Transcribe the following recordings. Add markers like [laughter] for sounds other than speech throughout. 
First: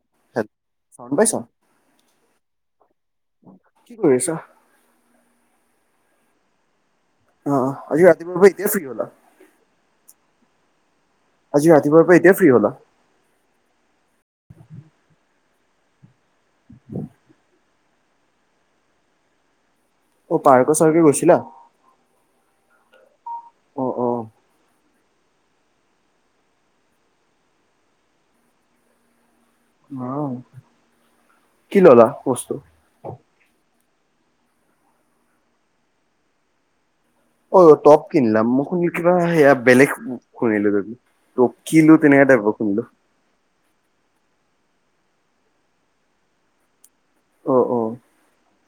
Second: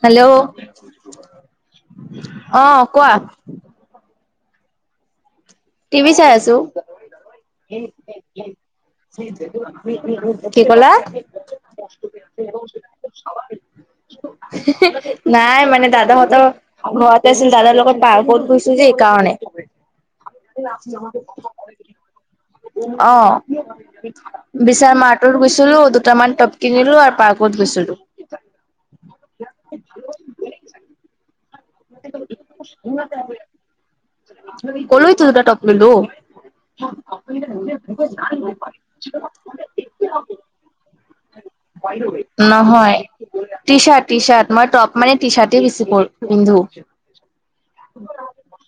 Hello হেল sound পাইছা? আহ কোৱা? কি কৰিছা? টিভি চাই আছো। অ আজি ৰাতিপা'পা এতিয়া ফ্ৰী হলা? [unintelligible] কি ক'লা? আজি ৰাতিপুৱাৰ পৰা এতিয়া ফ্ৰী হলা? নাই মানে দাদাহঁত ঘৰতে আছিল দাদাৰ লগত পাৰ্কত গৈছিলো যে সেইকাৰণে। অ' পাৰ্কে চাৰ্কে গৈছিলা? আহ। অ' অ' বিশচাৰ মাৰটত গৈছিলো, দুটামান টপ কিনিলো আৰু পাৰ্কত গৈছিলো। অ কি ললা বস্তু? [unintelligible] কলৈটো দুটা ট'প ললো। [unintelligible] অ অ টপ কিনিলাম মই শুন কিবা সেয়া বেলেগ শুনিলো যদি ত কিলো তেনেকা টাইপ সোনিলো। নহয় টি চাৰ্ট, টি চাৰ্ট, মই টপ মানে টি চাৰ্ট পিন্ধো। অ' অ' [unintelligible]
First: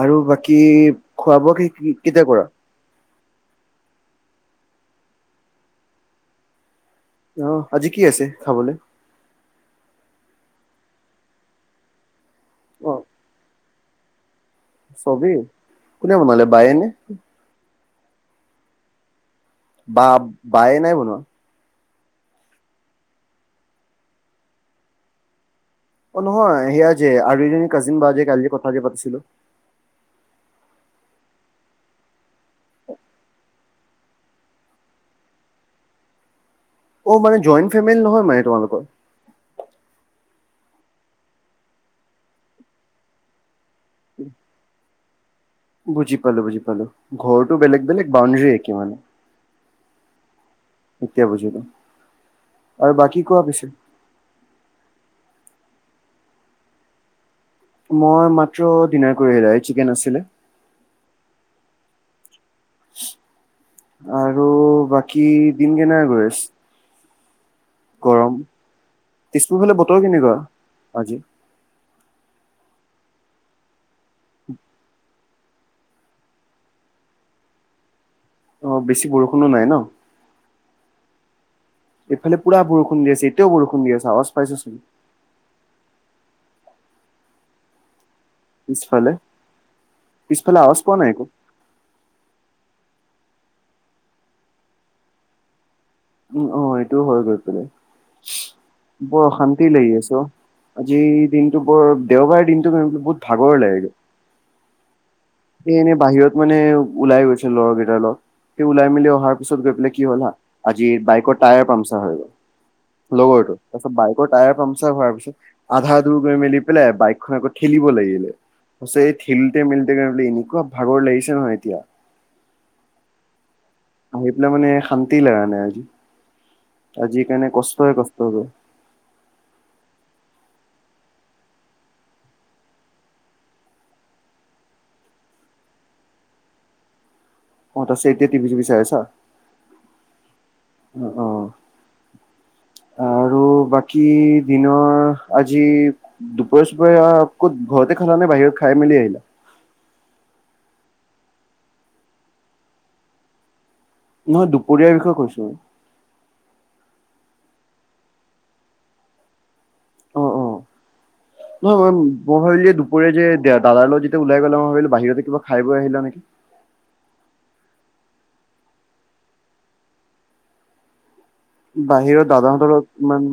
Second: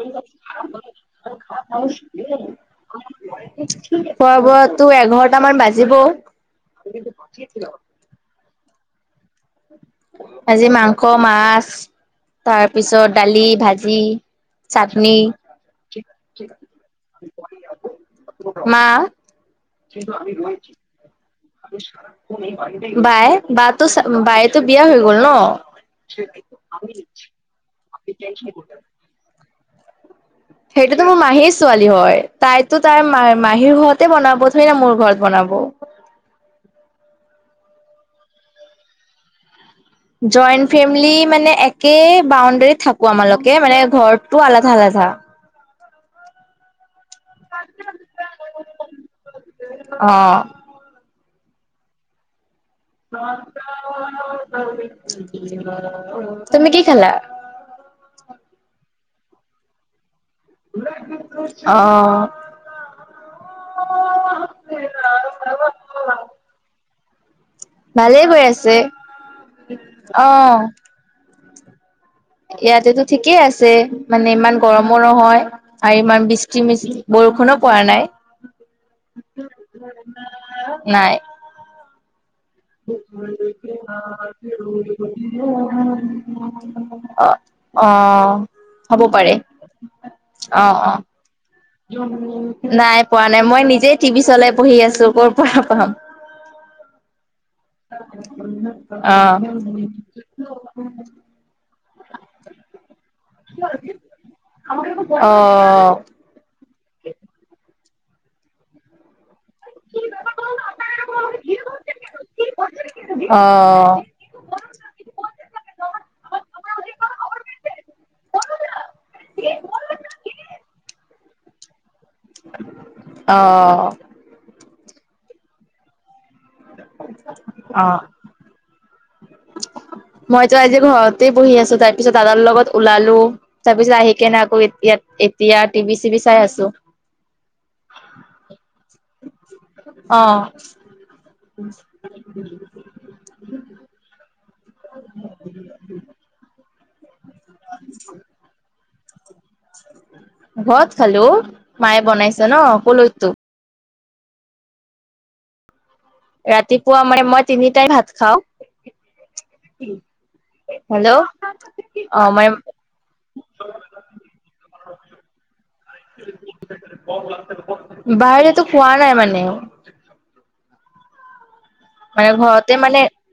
আৰু বাকী খোৱা বোৱা কি কেতিয়া কৰা? খোৱা বোৱা তো এঘাৰটামান বাজিবও। অ আজি কি আছে খাবলে? আজি মাংস, মাছ তাৰপিছত দালি, ভাজি। চাটনি চবি কোনে বনালে বায়েনে? মা বা [unintelligible] বায়ে নাই বনোৱা? বায়ে বাতো বায়েতো বিয়া হৈ গল ন। অ নহয় সেয়া যে আৰু জনী কাজিন বা যে কালি যে কথা যে পাতিছিলো। সেইটোতো মোৰ মাহীৰ ছোৱালী হয়, তাইতো তাইৰ মা মাহীৰ ঘৰতহে বনাব থৰেনা মোৰ ঘৰত বনাব। অ মানে জইণ্ট ফেমিল নহয় মানে তোমালোকৰ? জইণ্ট ফেম'লি মানে একে বাউণ্ডাৰী থাক- আমালকে মানে ঘৰটো আলধা আলধা। বুজি পালো, বুজি পালো। ঘৰটো বেলেগ বেলেগ বাউণ্ডাৰী একে মানে। অ', এতিয়া বুজিলো আৰু বাকী কোৱা পিছে [unintelligible] তুমি কি খালা? মই মাত্ৰ দিনাৰ কৰি আহিলা ৰাইট চিকেন আছিলে। [unintelligible] অ আৰু বাকী দিন কেনে গৈছ- ভালেই গৰম গৈ আছে। তেজপুৰ ফালে বতৰ কেনেকুৱা অ'। আজি? ইয়াতেতো ঠিকেই আছে, মানে ইমান গৰমো নহয়। আৰু ইমান বিষ্টি মিষ্টি বৰষুণো পৰা নাই। অ বেছি বৰষুণো নাই ন। নাই। এইফালে পুৰা বৰষুণ দি আছে এতিয়াও বৰষুণ দি আছে আৱাজ পাইছা চোন। [unintelligible] অ অ হব পিছফালে পাৰে, পিছফালে অ আৱাজ অ। পোৱা নাই একো নাই পোৱা নাই মই নিজেই টিভি চলাই পঢ়ি আছো ক'ৰ পৰা পঢ়াম। উম অ এইটোও হয় গৈ পেলাই। বৰ অশান্তি লাগি গৈছে অ আজি। দিনটো বৰ দেওবাৰৰ দিনটো বহুত ভাগৰ লাগেগৈ। অ'। এ এনে অ'। বাহিৰত মানে ওলাই গৈছ- সে ল'ৰা কেইটাৰ লগ সেই ওলাই মেলি অহাৰ পিছত অ গৈ পেলাই কি হ'ল হা যি অ বাইকৰ টায়াৰ পামচা হৈ গ'ল। লগৰটোৰ তা পাছত বা- বাইকৰ টায়াৰ পামচাৰ হোৱাৰ পিছত আধা দূৰ গৈ মেলি পেলাই বাইকখন আকৌ ঠেলিব লাগিলে। পাছে থিলোটে মিলোটে কাৰোতেই বুলি এনেকুৱা ভাগৰ লাগিছে নহয় এতিয়া। অ। আহি পেলাই মানে শান্তি লাগা নাই আজি। আজি কাৰণে অ কষ্টই কষ্ট যে। মইতো আজি ঘৰতে বহি আছো তাৰ পিছত দাদাৰ লগত ওলালো। তাৰ পিছত আহি কেনে নাই আকৌ এতিয়া এতিয়া টিভি চিভি চাই আছো। অ' তাৰপিছত এতিয়া টিভি চিভি চায় আছা অ' অ অ। আৰু বাকী দিনৰ আজি দুপৰিয়া চুপৰীয়া। কত ঘৰতে খালা নে বাহিৰত খাই মেলি আহিলা। ঘৰত খালো মায়ে বনাইছে ন কলোৱেটো নহয় দুপৰীয়াৰ বিষয়ে কৈছো। ৰাতিপুৱা মানে মই তিনি টাইম ভাত খাওঁ অ হেল্ল অ' নহয় ম মই ভাবিলো যে দুপীয়া যে দাদা লগত যেতিয়া ওলাই গ'লে মই ভাবিলো বাহিৰতে কিবা খাই বৈ আহিলা নেকি? বাহিৰতো খোৱা নাই মানে। বাহিৰত মানে দাদাহঁতৰ ঘৰতে মানে লগত ইমান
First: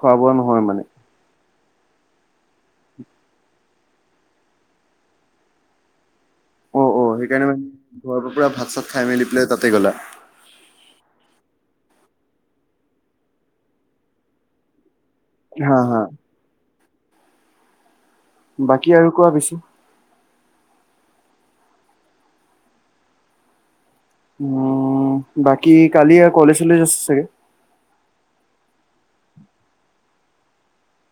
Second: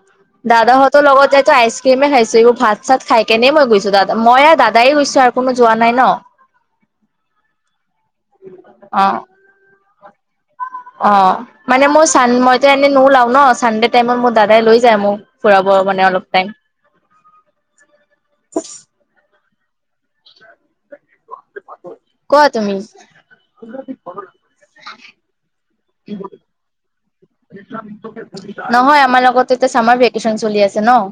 খোৱা বোৱা নহয় মানে ত লগত যাই তো আইচ ক্ৰীমে খাইছো এইবোৰ ভাত চাত খাই কেনে মই গৈছো দা মই আৰু দাদাই গৈছো আৰু। কোনো যোৱা নাই ন' অ -অ সেইকাৰণে মানে ঘৰৰ পৰা পুৰা ভাত চাত অ খাই মেলি পেলাই তাতে গ'লা। অ' মানে মই চান মইতো এনেই নো ওলাও ন চানডে টাইমত মোৰ দাদাই লৈ যায় মোক। ফুৰাব হা হা মানে অলপ টাইম। বাকী আৰু কোৱা বেছি [inaudible] কোৱা তুমি। [unintelligible] উম বাকি কালি আৰু কলেজ চলেজ আছে চাগে? নহয় আমাৰ লগতে এতিয়া চামাৰ ভেকেচন চলি আছে ন'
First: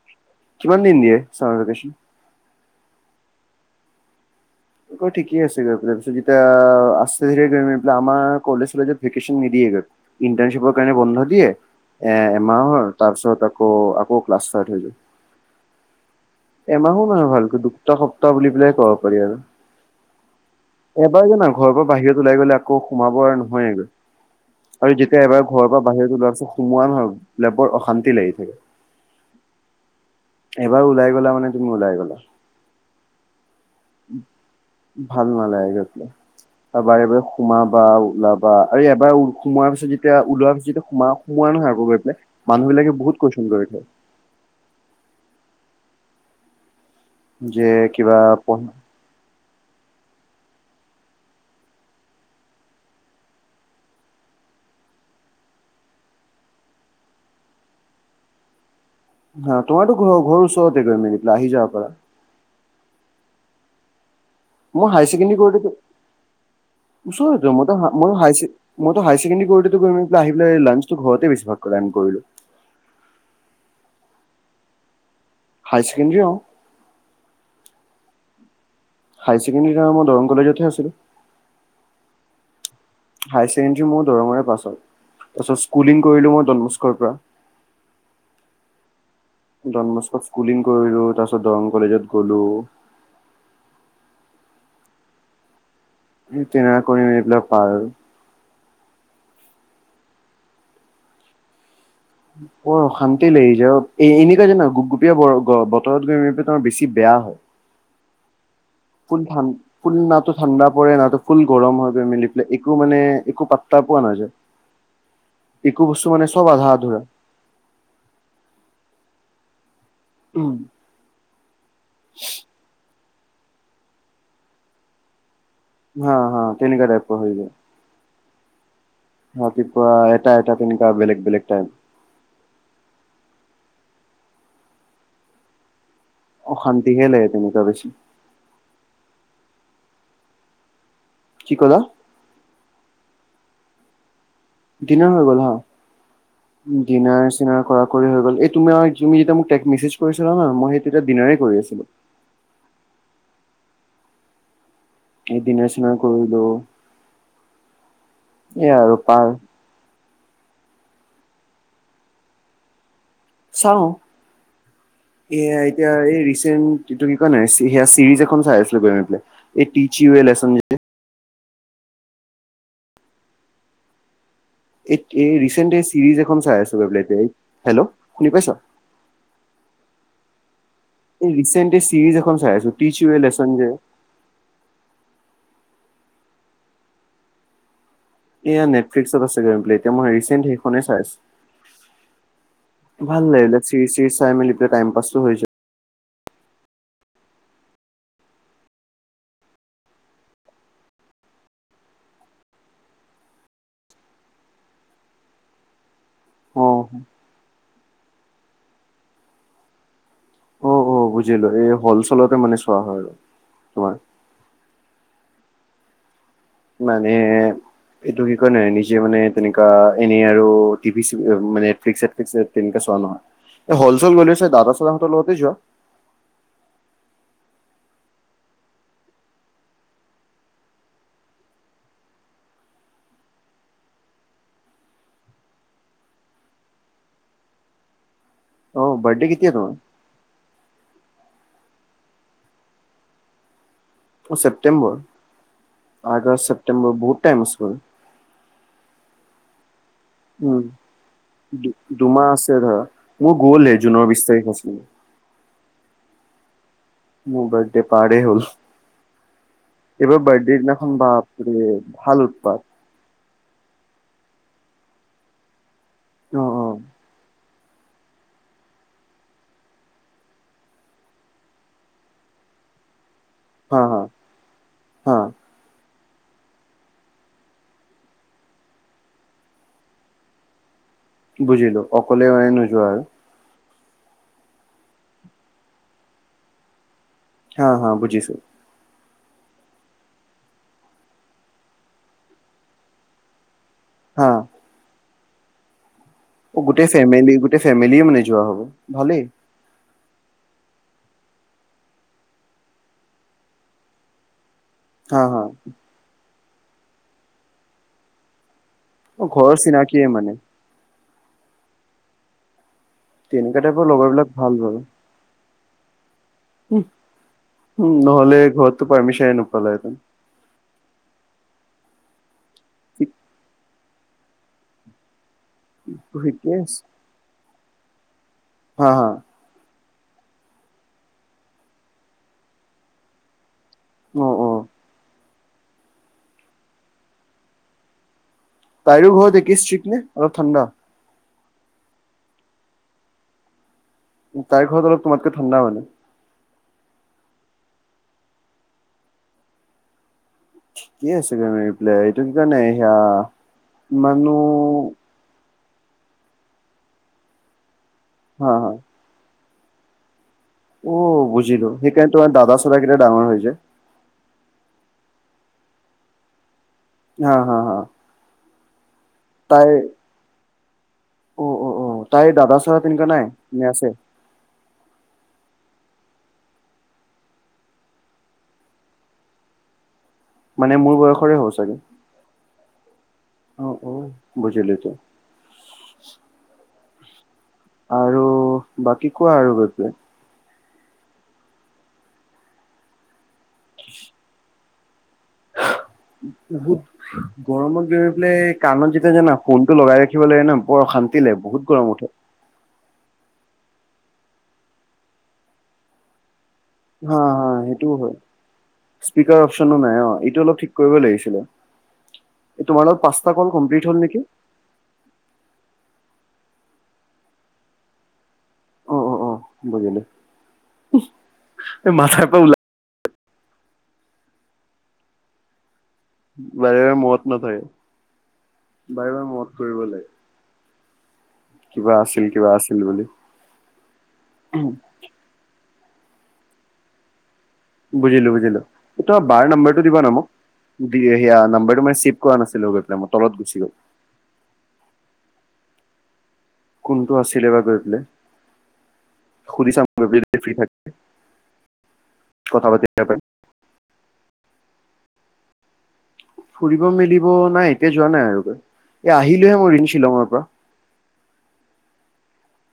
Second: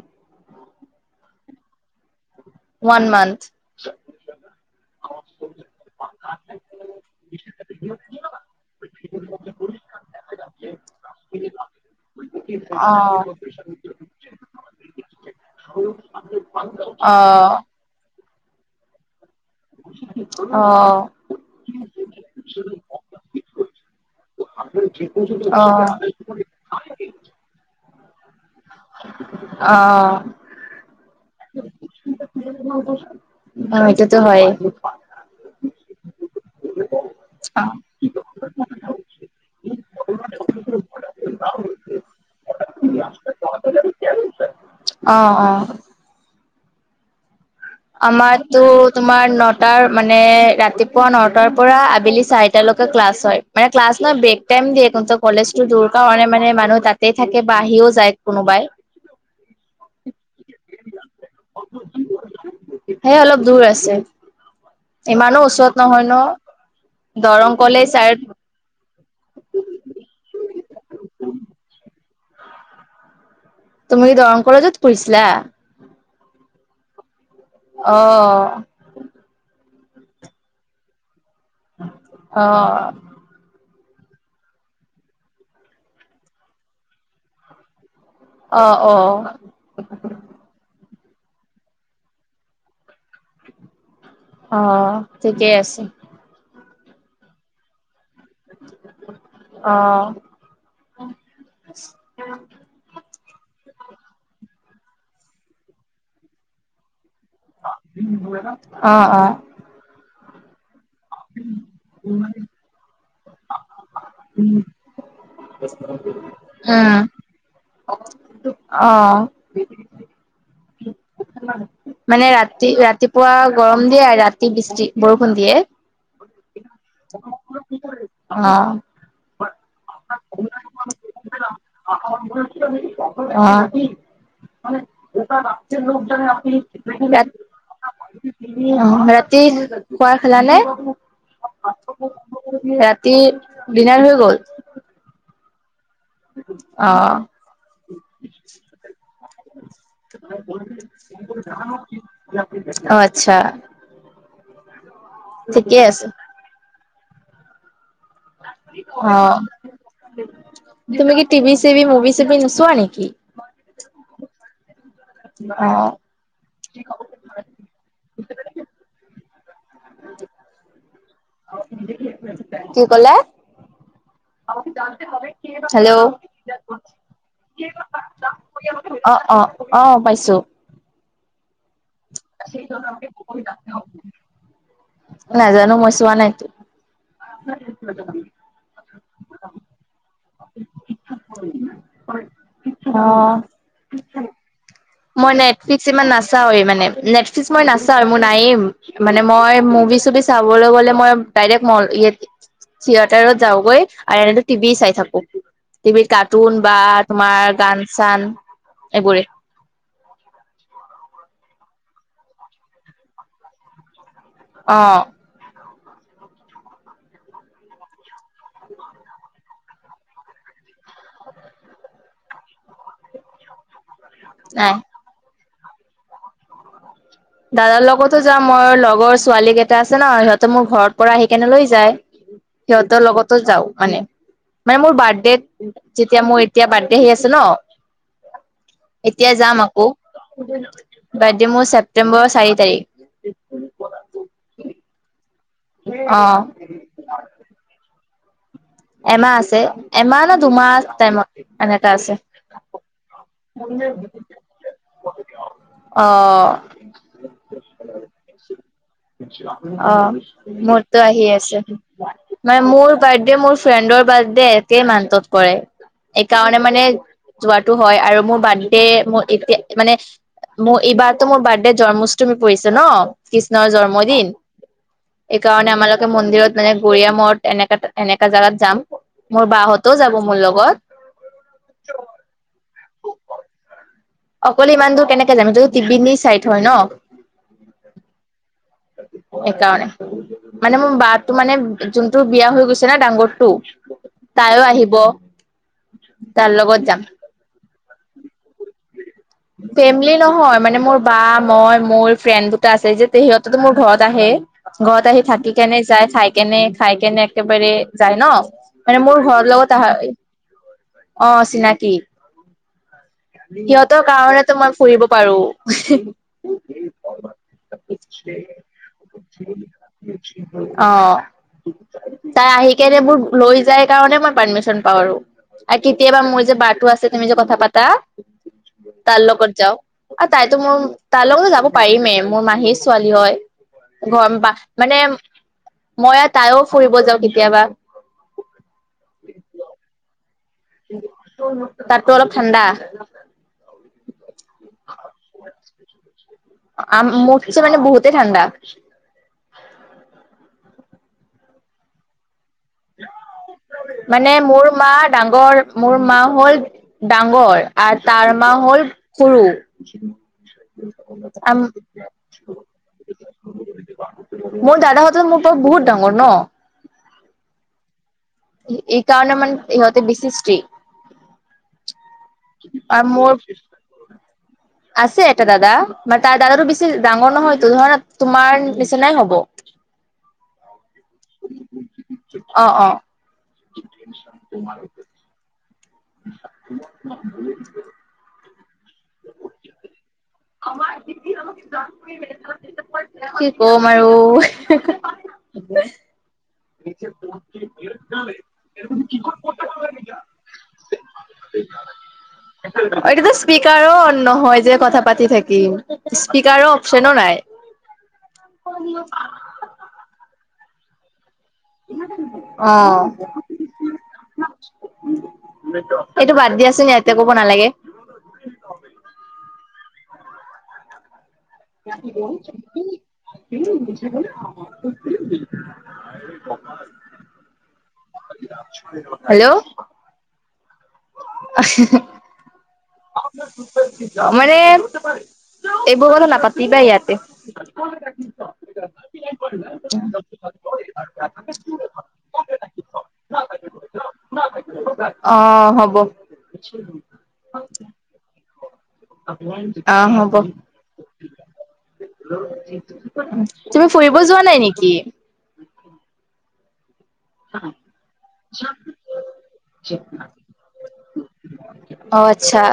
কিমান দিন দিয়ে চামাৰ ভেকেচন। [unintelligible] One month. ঠিকেই আছে গৈ তাৰ পিছত যেতিয়া আছে ধ গৈ আমাৰ কলেজলে ভেকেশ্যচন নিদিয়ে গৈ। ইণ্টাৰ্শিপৰ কাৰণে বন্ধ দিয়ে। এ এমাহৰ তাৰ পিছত আকৌ আকৌ ষ্টাৰ্ট হৈ যায়। অ' দুগ সপ্তাহ বুলি পেলাই ক'ব পাৰি আৰু। অ' এবাৰ জানা ঘৰৰ পৰা বাহিৰত ওলাই গ'লে আকৌ সোমাব আৰু নহয়েগৈ। অ অ আৰু যেতিয়া এবাৰ ঘৰ পৰা বাহিৰত ওলোৱা আছ সোমোৱা নহয় বোলে বৰ অশান্তি লাগি থাকে। অ' এবাৰ ওলাই গ'লা মানে তুমি ওলাই'গলা। হয় ভাল নালাগে গৈছিল। বাৰে বাৰে সোমাবা বা ওলাবা আৰু এবাৰ সোমোৱাৰ পিছত যেতিয়া ওলোৱা পিছত যেতিয়া সোমাৱা সোমোৱা নহয় আকৌ গৈ পেলাই। মানুহ বিলাকে বহুত কোৱেশন কৰে এতিয়া [unintelligible] অ' অ' থাকে যে কিবা আমাৰ তো। পঢ়া তোমাৰ নটাৰ মানে ৰাতিপুৱা নটাৰ পৰা আবেলি চাৰিটালৈকে ক্লাছ হয়। মানে ক্লাছ নহয় ব্ৰেক টাইম দিয়ে কিন্তু কলেজটো দূৰ কাৰণে মানে মানুহ তাতে থাকে বা আহিও যায় কোনোবাই। হা তোমাৰো ঘৰ ওচৰতে গৈ মেলি [unintelligible] ত আহি যাব পাৰা এই অলপ দূৰ আছে। মই হায়াৰ ছেকেণ্ডেৰী ইমানো কৰোঁতে ওচৰত নহয় ন ওচৰতে দৰং মইতো কলেজ মইতো আৰ হাই মইতো হাই ছেকেডেৰী কৰোটেতো কৰিম আহি পেলাই ঘৰতে বেছভাগ লান্সটো কৰিলো [unintelligible] তুমি দৰং কলেজত পৰিছিলা? হাই ছেকেণ্ডী অ [unintelligible] অ'। হাই ছেকেণ্ডেৰী টাইমত দৰং কলেজতহে আছিলো। অ'। হাই ছেকেণ্ডেৰী মোৰ দৰংৰে পাছ হয়, তাৰছত স্কুলিং কৰিলো মই ডনবক্সৰ পৰা। আ', অ'। ডনবক্সত স্কুলিং কৰিলো, তাৰছত দৰং কলেজত গলো। অ', ঠিকেই আছে। তেনে কৰিম এইবিলাক পাৰ অ'। বৰ অশান্তি লাগি যায় আৰু এ-এনেকুৱা জানা গুপ-গুপিয়া বৰ গৰ বতৰত গ তমাৰ বেছি বেয়া হয়। অ', ফুল অ'। ঠান ফুল নাতো ঠাণ্ডা পৰে, নাতো ফুল গৰম হৈ পৰে মেলি পেলাই, একো মানে একো পাত তা পোৱা নাযায়। ইকো বস্তু মানে চব আধা উম, আধুৰা। [unintelligible] অ'। [unintelligible] উম। মানে ৰাতি-ৰাতিপুৱা গৰম দিয়ে, ৰাতি বৃষ্টি বৰষুণ দিয়ে। হা, হা, তেনেকা টাইপৰ হৈ গ'ল। অ'। ৰাতিপুৱা এটা এটা তেনেকুৱা বেলেগ বেলেগ টাইম। [unintelligible] অ'। [unintelligible] [unintelligible] অশান্তিহে লাগে তেনেকুৱা বেছি। ৰাতি খোৱা খালা নে? কি ক'লা? ৰাতি, ডিনাৰ হৈ গ'ল? ডিনাৰ হৈ গ'ল, হা। অ'। ডিনাৰ-চিনাৰ কৰা-কৰি হৈ গ'ল, এই তোমাৰ তুমি যেতিয়া মোক তেক মেছেজ কৰিছা না মই তেতিয়া ডিনাৰে কৰি আছিলো। অ', আচ্ছা। এই ঠিকেই ডিনাৰ-চিনাৰ আছে। কৰিলো। এয়া আৰু পাৰ অ', তুমি কি টিভি-চিভি মুভি-চুভি নুচোৱা নিকি? চাও, এয়া অ', এতিয়া এই ৰিচ চেন্ট, ইটো কি কয়? হে চিৰিজ এখন চাই আছিলো [unintelligible] এ টিচ ইও এক লোচন যে। [unintelligible] কি কলে? এই ৰিচেণ্ট এই হেল্ল'। চিৰিজ এখন চাই আছো গৈ পেলাই এতিয়া। হেল্ল' শুনি পাইছা? অ', অ', অ' পাইছো। এই ৰিচেণ্ট এই চিৰিজ এখন চাই আছো, টিচ ইও এ লেচন যে। নাজানো মই চোৱা নাই সেটো। এয়া নেটফ্লিক্স আছে [unintelligible] মই ৰিচেণ্ট সেইখনে চাইছো। ভাল অ'। লাগিলে এইবিলাক চিৰিজ চাই মেলি টাইম পাছটো মই হৈ যায়। নেটফ্লিক্স ইমান নাচাৱে মানে, নেটফ্লিক্স মই নাচাৱে মোৰ নাইয়ে। মানে মই মুভি-চুভি চাবলৈ গ'লে মই ডাইৰেক্ট ম ইতে থিয়েটাৰত যাওগৈ আৰু এনেতো টিভি চাই থাকো। টিভিত কাৰ্টুন অ বা তোমাৰ গান চান এইবোৰে। বুজিলোঁ এই হল চলতে মানে চোৱা হয় আৰু তোমাৰ। অ'। মানে এইটো কি কয় নে নিজে মানে তেনেকা এনে আৰু টিভি চি আ মানে নেটফ্লিক্স-চেটফ্লিক্স তেনেকা চোৱা নহয়। এ হল-চল গলে ছাগে নাই দাদা-চাদা হঁতৰ লগতে যোৱা? দাদাৰ লগতো যাওঁ, মই লগৰ ছোৱালী কেইটা আছে ন সিহঁতে মোৰ ঘৰত পৰা আহি কেনে লৈ যায়। সিহঁতৰ লগতো যাও মানে। মানে মোৰ বাৰ্থডেত যেতিয়া মোৰ এতিয়া বাৰ্থডে আহি আছে ন? অ বাৰ্থডে এতিয়া কেতিয়া যাম তোমাৰ? আকৌ, বাৰ্থডে মোৰ ছেপ্তেম্বৰৰ চাৰি তাৰিখ। ছেপটেম্বৰ? অ আগষ্ট, ছেপটেম্বৰ বহুত টাইম আছে চুন। এমাহ আছে এমাহ নে উম। দুমাহ টাইমত দু- এনেকা আছে। [unintelligible] হে জুনৰ বিশ তাৰিখ আছিলে। অ'। মোৰ বাৰ্থডে পাৰ্টি হ'ল। অ', এইবাৰ বাৰ্থডেৰ দিনাখন মোৰতো আহি আছে। বাপৰে ভাল উৎপাত মানে মোৰ বাৰ্থডে মোৰ ফ্ৰেণ্ডৰ বাৰ্থডে একে মানটত কৰে অ এইকাৰণে অ মানে যোৱাটো হয় আৰু মোৰ বাৰ্থডে মোৰ এতিয়া মানে মোৰ এইবাৰতো মোৰ বাৰ্থডে জন্মষ্টমী পৰিছে ন? কৃষ্ণৰ হা হা জন্মদিন। হা সেইকাৰণে আমালোকে মন্দিৰত মানে গ়য়া মত এনেকা-এনেকা জেগাত যাম। মোৰ বাহঁতও যাব মোৰ লগত। বুজিলোঁ, অকলে মানে নোযোৱা আৰু। অকলে ইমান দূৰ কেনেকে জাম, যুত টিপি [unintelligible] ছাইড হয় ন। অ', শ', বুজিছোঁ। এইকাৰণে। মানে মোৰ বাঁহটো মানে যোনটো বিয়া হৈ গৈছে না ডাঙৰটো হা। তাইও আহিব। তাৰ অ', লগত গোটেই যাম ফেমেলি- গোটেই ফেমেলি মানে যোৱা হ'ব, ভালেই। ফেমলি নহয় মানে মোৰ বা, মই, মোৰ ফ্ৰেণ্ড দুটা আছে যে সিহঁতেতো মোৰ ঘৰত আহে। ঘৰত হা আহি হা থাকি কেনে যায় খাই কেনে খাই কেনে একেবাৰে যায় ন? মানে মোৰ অ ঘৰ ঘৰৰ লগত টাহা চিনাকিয়ে মানে অ', চিনাকি। তেনেকুৱা টাইপৰ সিহঁতৰ লগৰ বিলাক ভাল কাৰণেতো মই বাৰু ফুৰিব পাৰোঁ। উম, নহ'লে ঘৰততো পাৰ্মিচনে নোপালাহেতেন। অ', তাই আহি কেনেবোৰ লৈ যাই কাৰণে মই পাৰ্মিচন আৰু-আৰু কেতিয়াবা মোৰ যে বাৰটো আছে তুমি যে কথা পাতা। হা হা তাৰ লগত যাওঁ আৰু তাইতো মোৰ, তাইৰ লগতটো যাব পাৰিমেই মোৰ মাহীৰ ছোৱালী হয়। অ অ [unintelligible] মানে মই আৰু তাইও ফুৰিব যাওঁ কেতিয়াবা। তাইৰো ঘৰত একে স্ত্ৰিক্ত নে অলপ ঠাণ্ডা? তাততো অলপ ঠাণ্ডা। তাইৰ ঘৰত অলপ তোমাতকে ঠাণ্ডা মানে? [unintelligible] মুটচে মানে বহুতে ঠাণ্ডা। কি আছে [unintelligible] সেয়া [unintelligible] দাংগৰ মোৰ মা হ'ল ডাঙৰ আৰু তাৰ মা হা হা হ'ল সৰু। অ', বুজিলোঁ, সেইকাৰণে তোমাৰ দাদা -চাদা কেইটা ডাঙৰ হৈ যে। মোৰ দাদাহঁতে তো মোৰ পৰা বহুত ডাঙৰ ন? হা-হা-হা। এই কাৰণে মানে ইহতে বেছি ষ্ট্ৰিক্ট। অ' অ' অ'! তাইৰ দাদা- চাদা আৰু তেনেকুৱা নাই মোৰ নে, আছে? আছে, এটা দাদা। মানে, তাৰ দাদাটো বেছি ডাঙৰ নহয়তো, ধৰা তোমাৰ নিচনাই হ'ব। মানে, মোৰ বয়সৰে হ'ব চাগে। অ'! অ'! অ', অ', বুজিলোঁ এতিয়া। [unintelligible] আৰু বাকী কোৱা আৰু [unintelligible] [unintelligible] কি কম আৰু [unintelligible] [inaudible] [unintelligible] গৰমত গৈ পেলাই, কাণত যেতিয়া, জানা! ফোন টো লগাই ৰাখিব লাগে ন'! বৰ অশান্তি লাগে, বহুত গৰম উঠে। এইটোতো, স্পীকাৰো নহয় যে, কথা পাতি থাকিম। স্পীকাৰ হা- হা! সেইটোও হয়। স্পীকাৰ অপচনো নাই, অ'! এইটো অলপ ঠিক কৰিব লাগিছিলে। [unintelligible] এই অ'! [unintelligible] তোমাৰ লগত [unintelligible] পাঁচটা কল কমপ্লিট হ'ল নেকি এইটো বাদ দিয়াচোন, ইয়াতে ক'ব নালাগে। বুজিলোঁ। [unintelligible] বাৰে -বাৰে [unintelligible] নাথাকে। বাৰে- বাৰে [unintelligible] হেল্ল' কৰিবলে। কিবা আছিল, কিবা আছি [unintelligible] মানে, এইবোৰ কথা নাপাতিবা, ইয়াতে। বুজিলোঁ -বুজিলোঁ। তোমাৰ বাৰ নাম্বাৰটো দিবা না মোক? [unintelligible] নাম্বাৰটো মানে, ছেভ কৰা নাছিলোঁ। গৈ পেলাই, তলত গুচি গ'ল। [unintelligible] অ'! হ'ব। কোনটো আছিলে বা গৈ পেলে। অ'! হ'ব। [unintelligible] কথা পাতি তুমি ফুৰিব যোৱা নাই নেকি? ফুৰিব মেলিব নাই, এতিয়া যোৱা নাই আৰু। এতিয়া আহিলোহে, মই শ্বিলঙৰ পৰা। অ'! আচ্ছা।